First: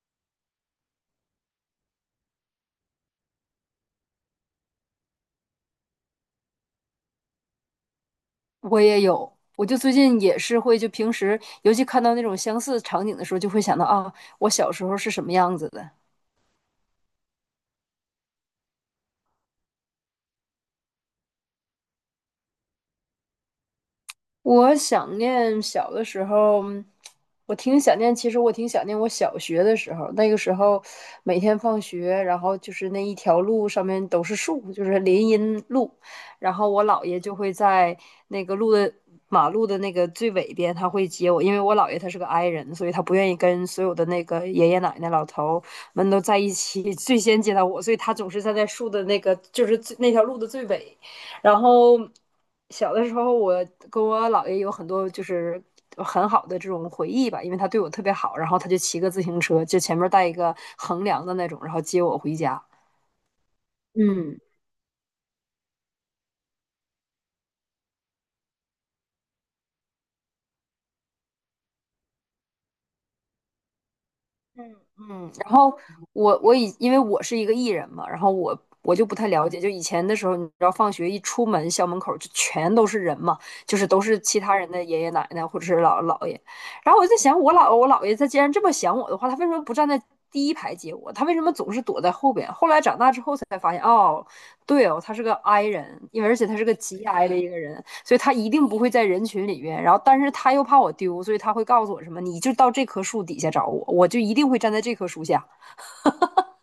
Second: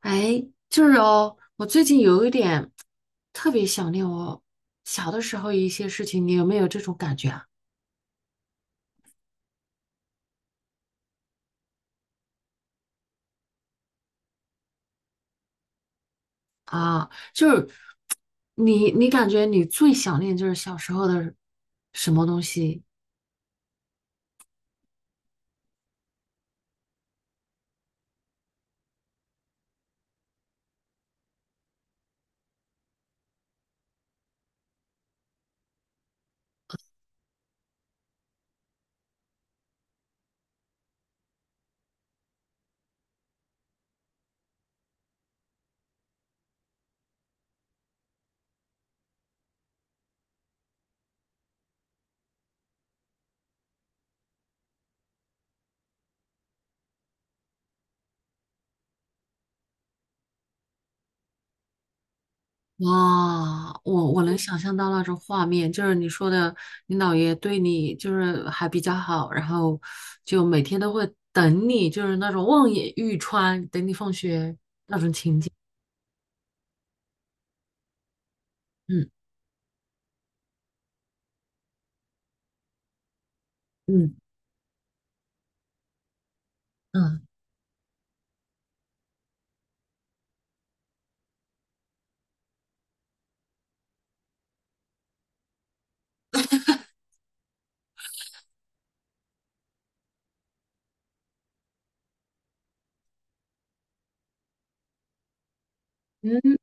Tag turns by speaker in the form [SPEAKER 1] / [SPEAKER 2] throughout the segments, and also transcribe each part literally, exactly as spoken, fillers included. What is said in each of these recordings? [SPEAKER 1] 哎，就是哦，我最近有一点特别想念我小的时候一些事情，你有没有这种感觉啊？
[SPEAKER 2] 我也有，我就最近也是会，就平时尤其看到那种相似场景的时候，就会想到啊，我小时候是什么样子的。
[SPEAKER 1] 啊，就是你，你感觉你最想念就是小时候的什么东西？
[SPEAKER 2] 我想念小的时候，我挺想念。其实我挺想念我小学的时候，那个时候每天放学，然后就是那一条路上面都是树，就是林荫路。然后我姥爷就会在那个路的马路的那个最尾边，他会接我，因为我姥爷他是个 i 人，所以他不愿意跟所有的那个爷爷奶奶、老头们都在一起，最先接到我，所以他总是站在树的那个，就是最那条路的最尾。然后小的时候，我跟我姥爷有很多就是很好的这种回忆吧，因为他对我特别好，然后他就骑个自行车，就前面带一个横梁的那种，然后接我回家。
[SPEAKER 1] 哇，我我能
[SPEAKER 2] 嗯
[SPEAKER 1] 想象到那种画面，就是你说的，你姥爷对你就是还比较好，然后就每天都会等你，就是那种望眼欲穿，等你放学。
[SPEAKER 2] 嗯嗯，然后我我以因为我是一个艺人嘛，然后我我就
[SPEAKER 1] 嗯
[SPEAKER 2] 不太了解，就以前的时候，你知道放学一出门，校门口就全都是人嘛，就是都
[SPEAKER 1] 嗯
[SPEAKER 2] 是其他人的爷爷奶奶或者是姥姥姥爷，然后我就在
[SPEAKER 1] 嗯。
[SPEAKER 2] 想，我姥我姥爷他既然这么想我的话，他为什么不站在第一排接我？他为什么总是躲在后边？后来长大之后才发现，哦，对哦，他是个 I 人，因为而且他是个极 I 的一个人，所以他一定不会在人群里面。然后，但是他又怕我丢，所以他会告诉我什么，你就到这棵树底下找我，我就一定会站在这棵树下。
[SPEAKER 1] 嗯，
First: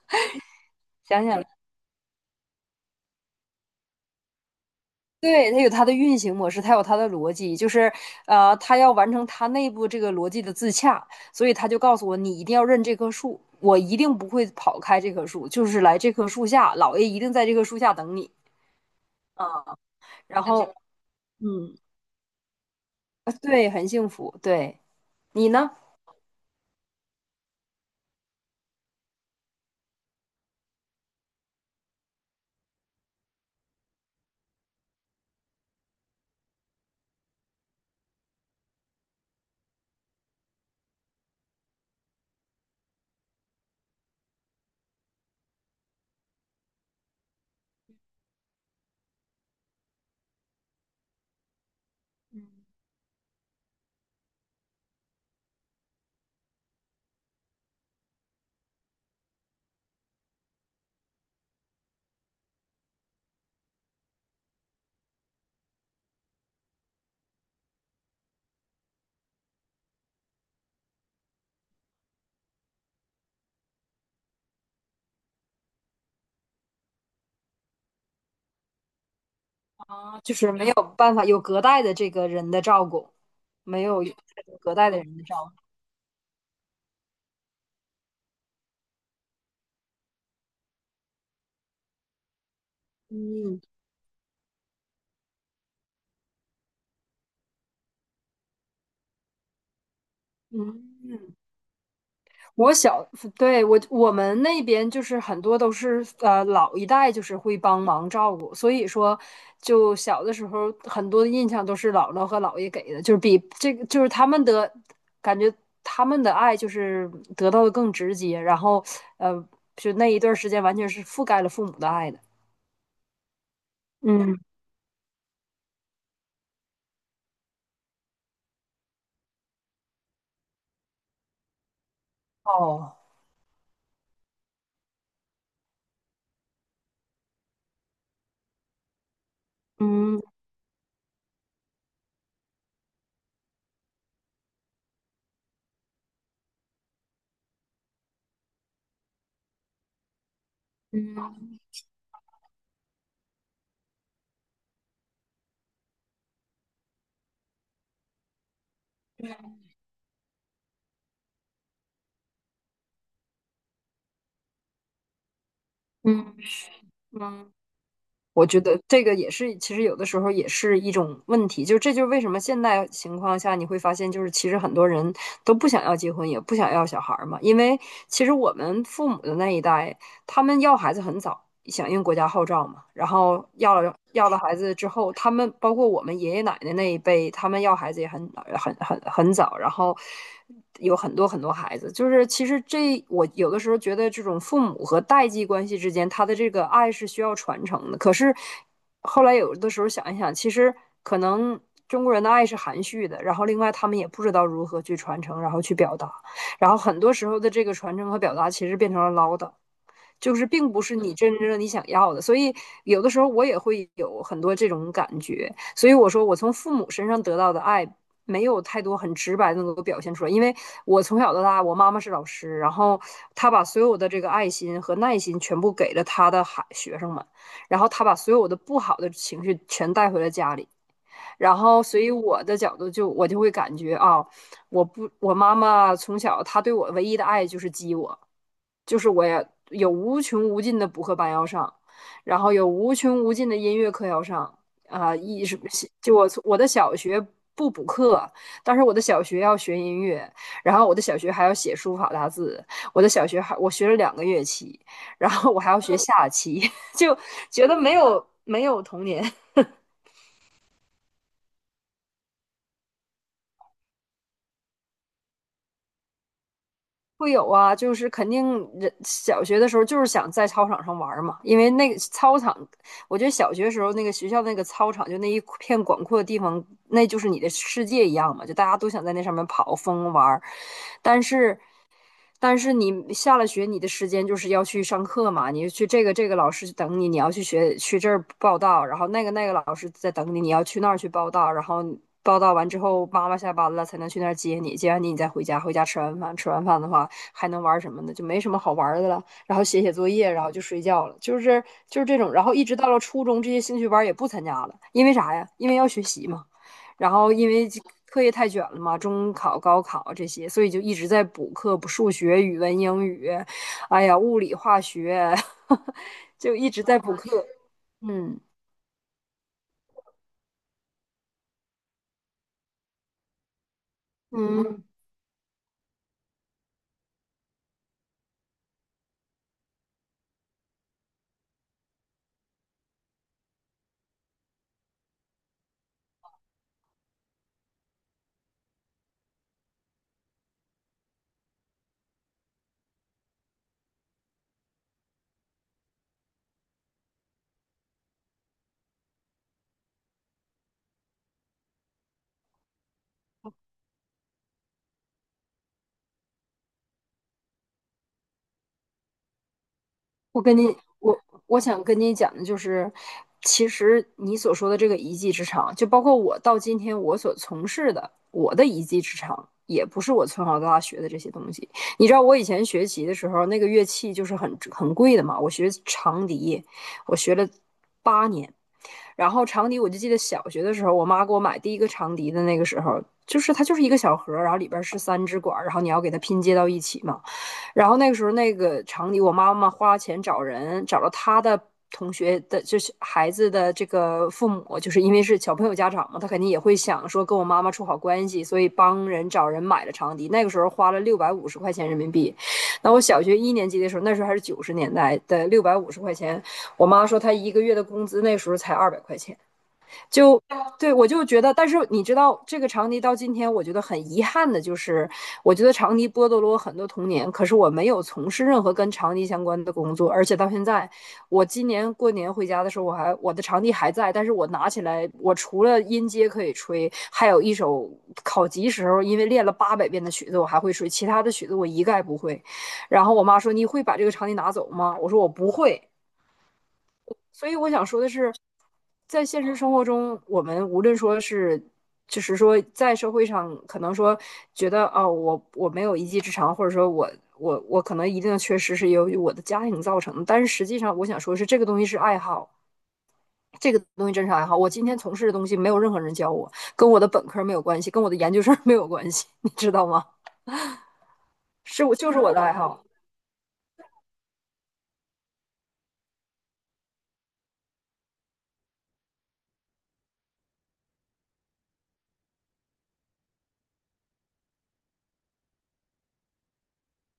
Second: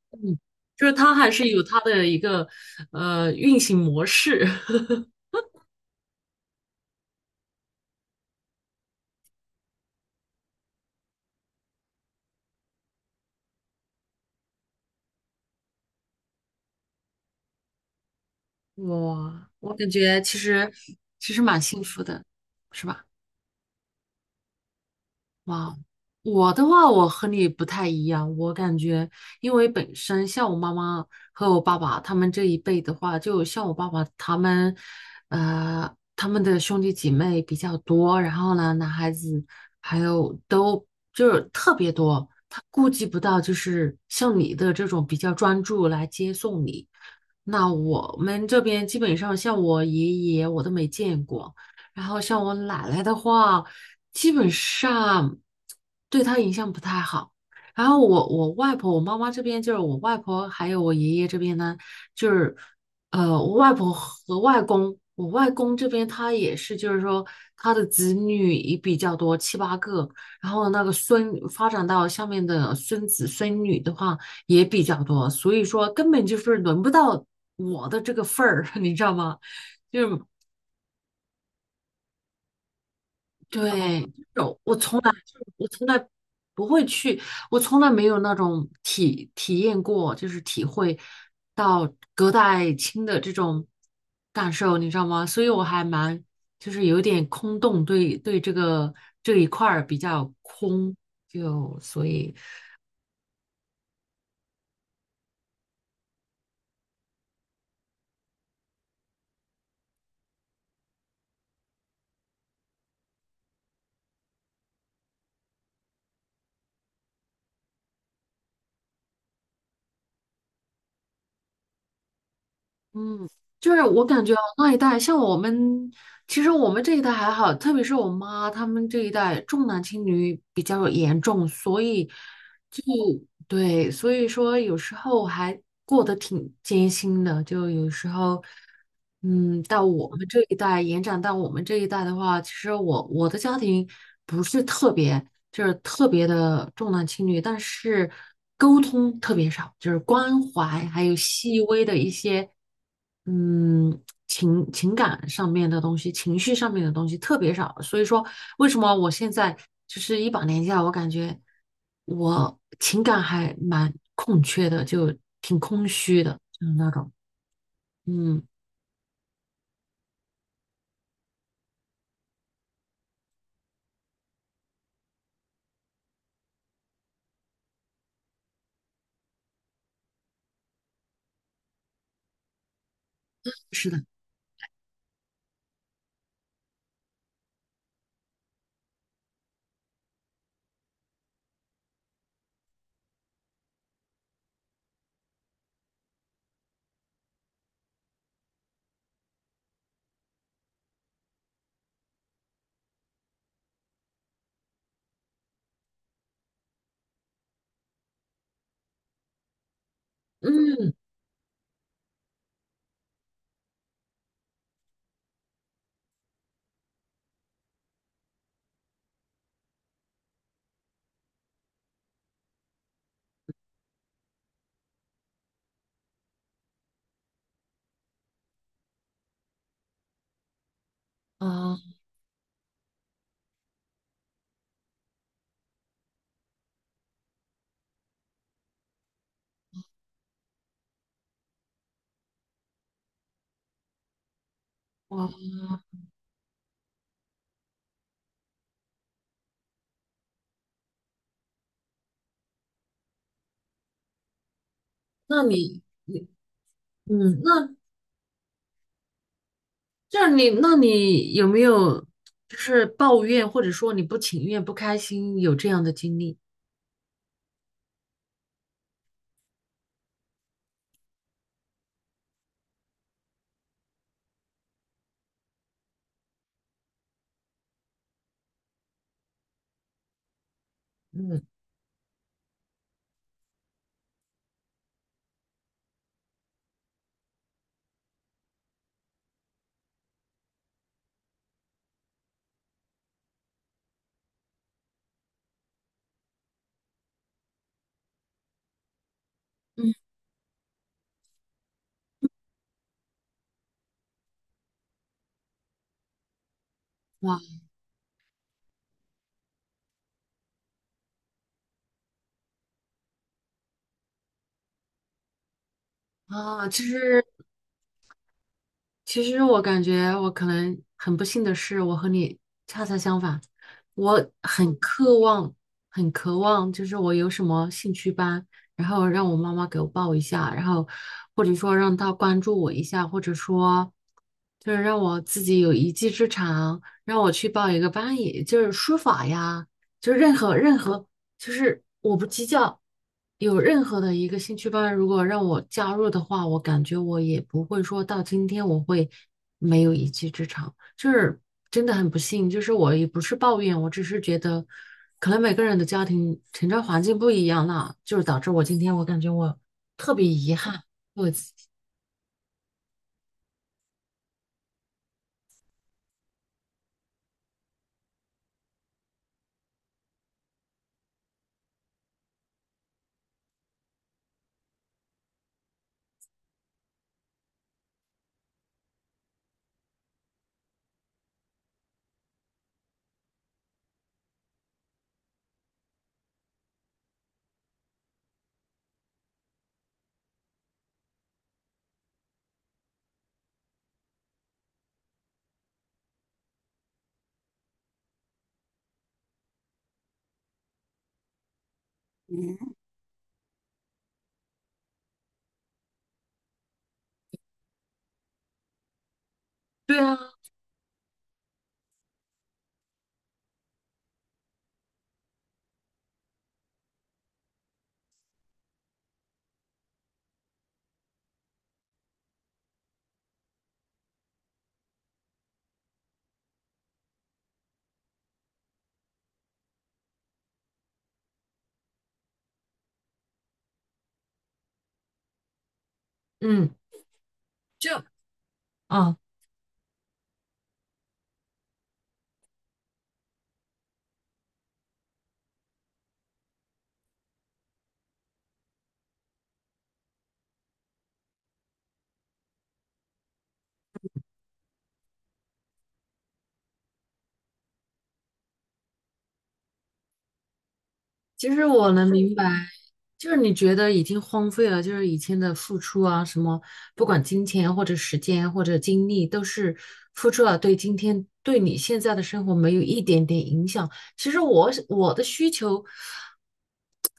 [SPEAKER 1] 就是它
[SPEAKER 2] 想
[SPEAKER 1] 还
[SPEAKER 2] 想，
[SPEAKER 1] 是有它的一个呃运行模式。
[SPEAKER 2] 对，它有它的运行模式，它有它的逻辑，就是呃，它要完成它内部这个逻辑的自洽，所以他就告诉我，你一定要认这棵树，我一定不会跑开这棵树，就是来这棵树下，老爷一定在这棵树下等你。
[SPEAKER 1] 哇，
[SPEAKER 2] 啊。
[SPEAKER 1] 我
[SPEAKER 2] 嗯
[SPEAKER 1] 感觉其
[SPEAKER 2] 然
[SPEAKER 1] 实
[SPEAKER 2] 后，
[SPEAKER 1] 其实蛮
[SPEAKER 2] 嗯，
[SPEAKER 1] 幸福的，是吧？
[SPEAKER 2] 啊对，很幸福。对，你呢？
[SPEAKER 1] 哇，我的话，我和你不太一样。我感觉，因为本身像我妈妈和我爸爸他们这一辈的话，就像我爸爸他们，呃，他们的兄弟姐妹比较多，然后呢，男孩子还有都就是特别多。他顾及不到，就是像你的这种比较专注来接送你。那我们这边基本上像我爷爷，我都没见过。然后像我奶奶的话，基本上对她影响不太好。然后我我外婆，我妈妈这边就是我外婆，还有我爷爷这边呢，就是呃，我外婆和外公，我外公这边他也是，就是说他的子女也比较多，七八个。然后那个孙发展到下面的孙子孙女的话也比较多，所以说根本就是轮不到我的这个份儿，你知道吗？就是
[SPEAKER 2] 就是没有办法有隔代的这个人的照顾，没
[SPEAKER 1] 对，
[SPEAKER 2] 有
[SPEAKER 1] 有，
[SPEAKER 2] 隔
[SPEAKER 1] 我
[SPEAKER 2] 代的
[SPEAKER 1] 从来
[SPEAKER 2] 人的照
[SPEAKER 1] 就
[SPEAKER 2] 顾。
[SPEAKER 1] 我从来不会去，我从来没有那种体体验过，就是体会到隔代亲的这
[SPEAKER 2] 嗯
[SPEAKER 1] 种感受，你知道吗？所以我还蛮就是有点空洞，对对这个这一块儿比较空，
[SPEAKER 2] 嗯，
[SPEAKER 1] 就所以
[SPEAKER 2] 我小，对，我我们那边就是很多都是呃老一代就是会帮忙照顾，所以说就小的时候很多的印象都是姥姥和姥爷给的，就是比这个就是他们的感觉他们的爱就是得到的更直接，然后呃就那一段时间完全是覆盖了父母的爱的。
[SPEAKER 1] 嗯，就是我感觉
[SPEAKER 2] 嗯，
[SPEAKER 1] 那一代像我们，其实我们这一代还好，特别是我妈他们这一代重男轻女比较严重，所以就。
[SPEAKER 2] 哦，
[SPEAKER 1] 对，所以说有时候我还过得挺艰辛的，就有时候，嗯，到我
[SPEAKER 2] 嗯
[SPEAKER 1] 们这一代，延展到我们这一代的话，其实我我的家庭不是特别，就是特别的重男轻女，但是沟通特别少，就是关怀还有
[SPEAKER 2] 嗯。
[SPEAKER 1] 细微的一些，嗯。情情感上面的东西、情绪上面的东西特别少，所以说为什么我现在就是一把年纪了，我感觉我情感还蛮空缺的，就挺空虚的，
[SPEAKER 2] 嗯
[SPEAKER 1] 就是那种，
[SPEAKER 2] 嗯，
[SPEAKER 1] 嗯，
[SPEAKER 2] 我觉得这个也是，其实有的时候也是一种问题，就这就是为什么现在情况下你会发现，就是其实很多人都不想要结婚，也不想要小孩儿嘛，因为其实我们父母的那一代，他们要孩子很早，响应国家号召嘛。然后要
[SPEAKER 1] 是
[SPEAKER 2] 了
[SPEAKER 1] 的，
[SPEAKER 2] 要了孩子之后，他们包括我们爷爷奶奶那一辈，他们要孩子也很很很很早，然后有很多很多孩子。就是其实这我有的时候觉得，这种父母和代际关系之间，他的这个爱是需要传承的。可是后来有的时候想一想，其实可能。中国人的爱是含蓄的，然后另外他们也不知道如何去传承，然后去表达，然后很多时候的这个传承和表达其实变成了唠叨，就是并不
[SPEAKER 1] 嗯
[SPEAKER 2] 是你真正你想要的，所以有的时候我也会有很多这种感觉。所以我说，我从父母身上得到的爱没有太多很直白的能够表现出来，因为我从小到大，我妈妈是老师，然后她把所有的这个爱心和耐心全部给了她的孩学生们，然后她把所有的不好的情绪全带回了家里，然
[SPEAKER 1] 啊，
[SPEAKER 2] 后所以我的角度就我就会感觉啊，哦我不，我妈妈从小她对我唯一的爱就是激我。就是我也有无穷无尽的补课班要上，然后有无穷无尽的音乐课要上啊，
[SPEAKER 1] 哇，
[SPEAKER 2] 一是就我从我的小学不补课，但是我的小学要学音乐，然后我的小学还要写书法大字，我的小学还我学了两个乐器，然
[SPEAKER 1] 那
[SPEAKER 2] 后我还要
[SPEAKER 1] 你
[SPEAKER 2] 学
[SPEAKER 1] 你
[SPEAKER 2] 下棋，就
[SPEAKER 1] 嗯，
[SPEAKER 2] 觉
[SPEAKER 1] 那
[SPEAKER 2] 得没有没有童年。
[SPEAKER 1] 这是你，那你有没有就是抱怨或者说你不情愿、不开心有这样的经历？
[SPEAKER 2] 会有啊，就是肯定人小学的时候就是想在操场上玩嘛，因为那个操场，我觉得小学时候那个学校那个操场就那一片广阔的地方，那就是你的世界一样嘛，就大家都想在那上面跑疯玩儿。但
[SPEAKER 1] 嗯
[SPEAKER 2] 是但是你下了学，你的时间就是要去上课嘛，你去这个这个老师等你，你要去学去这儿报到，然后那个那个老师在等你，你要去那儿去报到，然后报到完之后，妈妈下班了才能去那儿接你，接完你你再回家，回家吃完饭，吃完饭的话还能玩什么呢？就没什么好玩的了，然后写写
[SPEAKER 1] 嗯，
[SPEAKER 2] 作业，然后就睡觉了，就是就是这种，然后一直到了初中，这些兴趣班也不参加了，因为啥呀？因为要学习嘛。然后
[SPEAKER 1] 哇
[SPEAKER 2] 因为课业太卷了嘛，中考、高考这些，所以就一直在补课，补数学、语文、英语，哎呀，物理、化学，就
[SPEAKER 1] 啊，
[SPEAKER 2] 一直
[SPEAKER 1] 其
[SPEAKER 2] 在补
[SPEAKER 1] 实。
[SPEAKER 2] 课。嗯
[SPEAKER 1] 其实我感觉我可能很不幸的是，我和你恰恰相反，我很
[SPEAKER 2] 嗯，
[SPEAKER 1] 渴望，很渴望，就是我有什么兴趣班，然后让我妈妈给我报一下，然后或者说让她关注我一下，或者说就是让我自己有一技之长，让我去报一个班，也就是书法呀，就是任何任何就是我不计较有任何的一个兴趣班，如果让我加入的话，我感觉我也不会说到今天我会没有一技之长，就是真的很不幸，就是我也不是抱怨，我只是觉得可能每个人的家庭成长环境不一样啦，就是导致我今天我感觉我特别
[SPEAKER 2] 我
[SPEAKER 1] 遗
[SPEAKER 2] 跟你，
[SPEAKER 1] 憾。
[SPEAKER 2] 我我想跟你讲的就是，其实你所说的这个一技之长，就包括我到今天我所从事的我的一技之长，也不是我从小到大学的这些东西。你知道我以前学习的时候，那个乐器就是很很贵的嘛，我学长笛，我学了八年。然后长笛，我就记得小学的时候，我妈给我买第一个长笛的那个时候，就是它就是一个小盒儿，然后里边儿是三支管儿，然后你要给它拼接到一起嘛。然后那个时候那个长笛我妈妈花钱找人，找了她的同学的，就是孩子的这个父母，就是因为是小朋友家长嘛，他肯定也会想说跟我妈妈处好关系，所以帮人找人买了长笛。那个时候花了六百五十块钱人民币。那我小学一年级的时候，那时候还是九十年代的六百五十块钱，我妈说她一个月的工资那时候才二百块钱。
[SPEAKER 1] 对啊，
[SPEAKER 2] 就对我就觉得，但是你知道，这个长笛到今天，我觉得很遗憾的就是，我觉得长笛剥夺了我很多童年。可是我没有从事任何跟长笛相关的工作，而且到现在，我今年过年回家的时候，我还我的长笛还在，但是我拿起来，我除了音阶可以吹，还有一首考级时候因为练了八百遍的曲子，我还会吹，其他的曲子我一概不会。然后我妈说：“你会把这个长笛拿走吗？”我说：“我不会。”
[SPEAKER 1] 嗯，
[SPEAKER 2] 所以我想说
[SPEAKER 1] 就
[SPEAKER 2] 的是，
[SPEAKER 1] 啊。
[SPEAKER 2] 在现实生活中，我们无论说是，就是说在社会上，可能说觉得哦，我我没有一技之长，或者说我我我可能一定的缺失是由于我的家庭造成的。但是实际上，我想说是这个东西是爱好，这个东西真是爱好。我今天从事的东西没有任何人教我，跟我的本科没有关系，跟我的研究生没有关系，你知道吗？
[SPEAKER 1] 其实
[SPEAKER 2] 是
[SPEAKER 1] 我
[SPEAKER 2] 我
[SPEAKER 1] 能
[SPEAKER 2] 就是我
[SPEAKER 1] 明
[SPEAKER 2] 的
[SPEAKER 1] 白，
[SPEAKER 2] 爱好，
[SPEAKER 1] 就是你觉得已经荒废了，就是以前的付出啊，什么不管金钱或者时间或者精力，都是付出了，对今天对你现在的生活没有一点点影响。其实我是我的需求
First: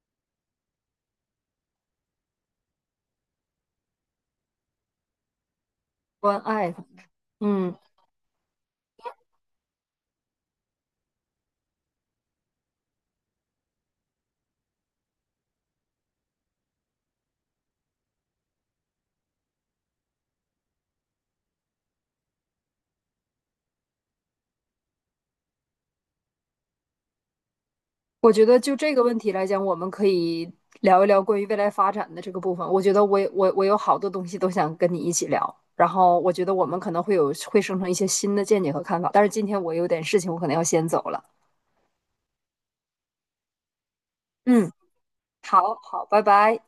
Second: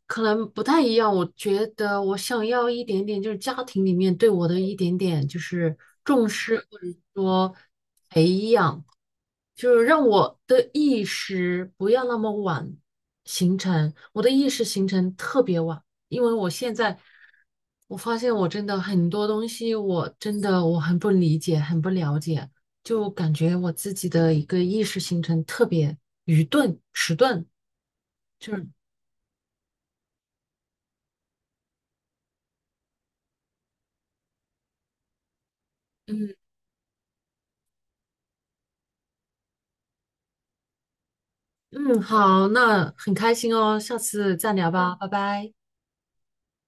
[SPEAKER 1] 可能不太一样，我觉得我想要一点点，就是家庭里面对我的一点点就是重
[SPEAKER 2] 关
[SPEAKER 1] 视，
[SPEAKER 2] 爱，
[SPEAKER 1] 或者说
[SPEAKER 2] 嗯。
[SPEAKER 1] 培养。就是让我的意识不要那么晚形成，我的意识形成特别晚，因为我现在我发现我真的很多东西，我真的我很不理解，很不了解，就感觉我自己的一个意识形成特别愚钝、迟钝，
[SPEAKER 2] 我觉
[SPEAKER 1] 就
[SPEAKER 2] 得
[SPEAKER 1] 是
[SPEAKER 2] 就这个问题来讲，我们可以聊一聊关于未来发展的这个部分。我觉得我我我有好多东西都想跟你一起聊，然后我
[SPEAKER 1] 嗯
[SPEAKER 2] 觉得我们可能会有会生成一些新的见解和看法。但是今天我有点事情，我可能要先走了。
[SPEAKER 1] 嗯，好，那很开心哦，下次再聊
[SPEAKER 2] 嗯，
[SPEAKER 1] 吧。
[SPEAKER 2] 好好，拜拜。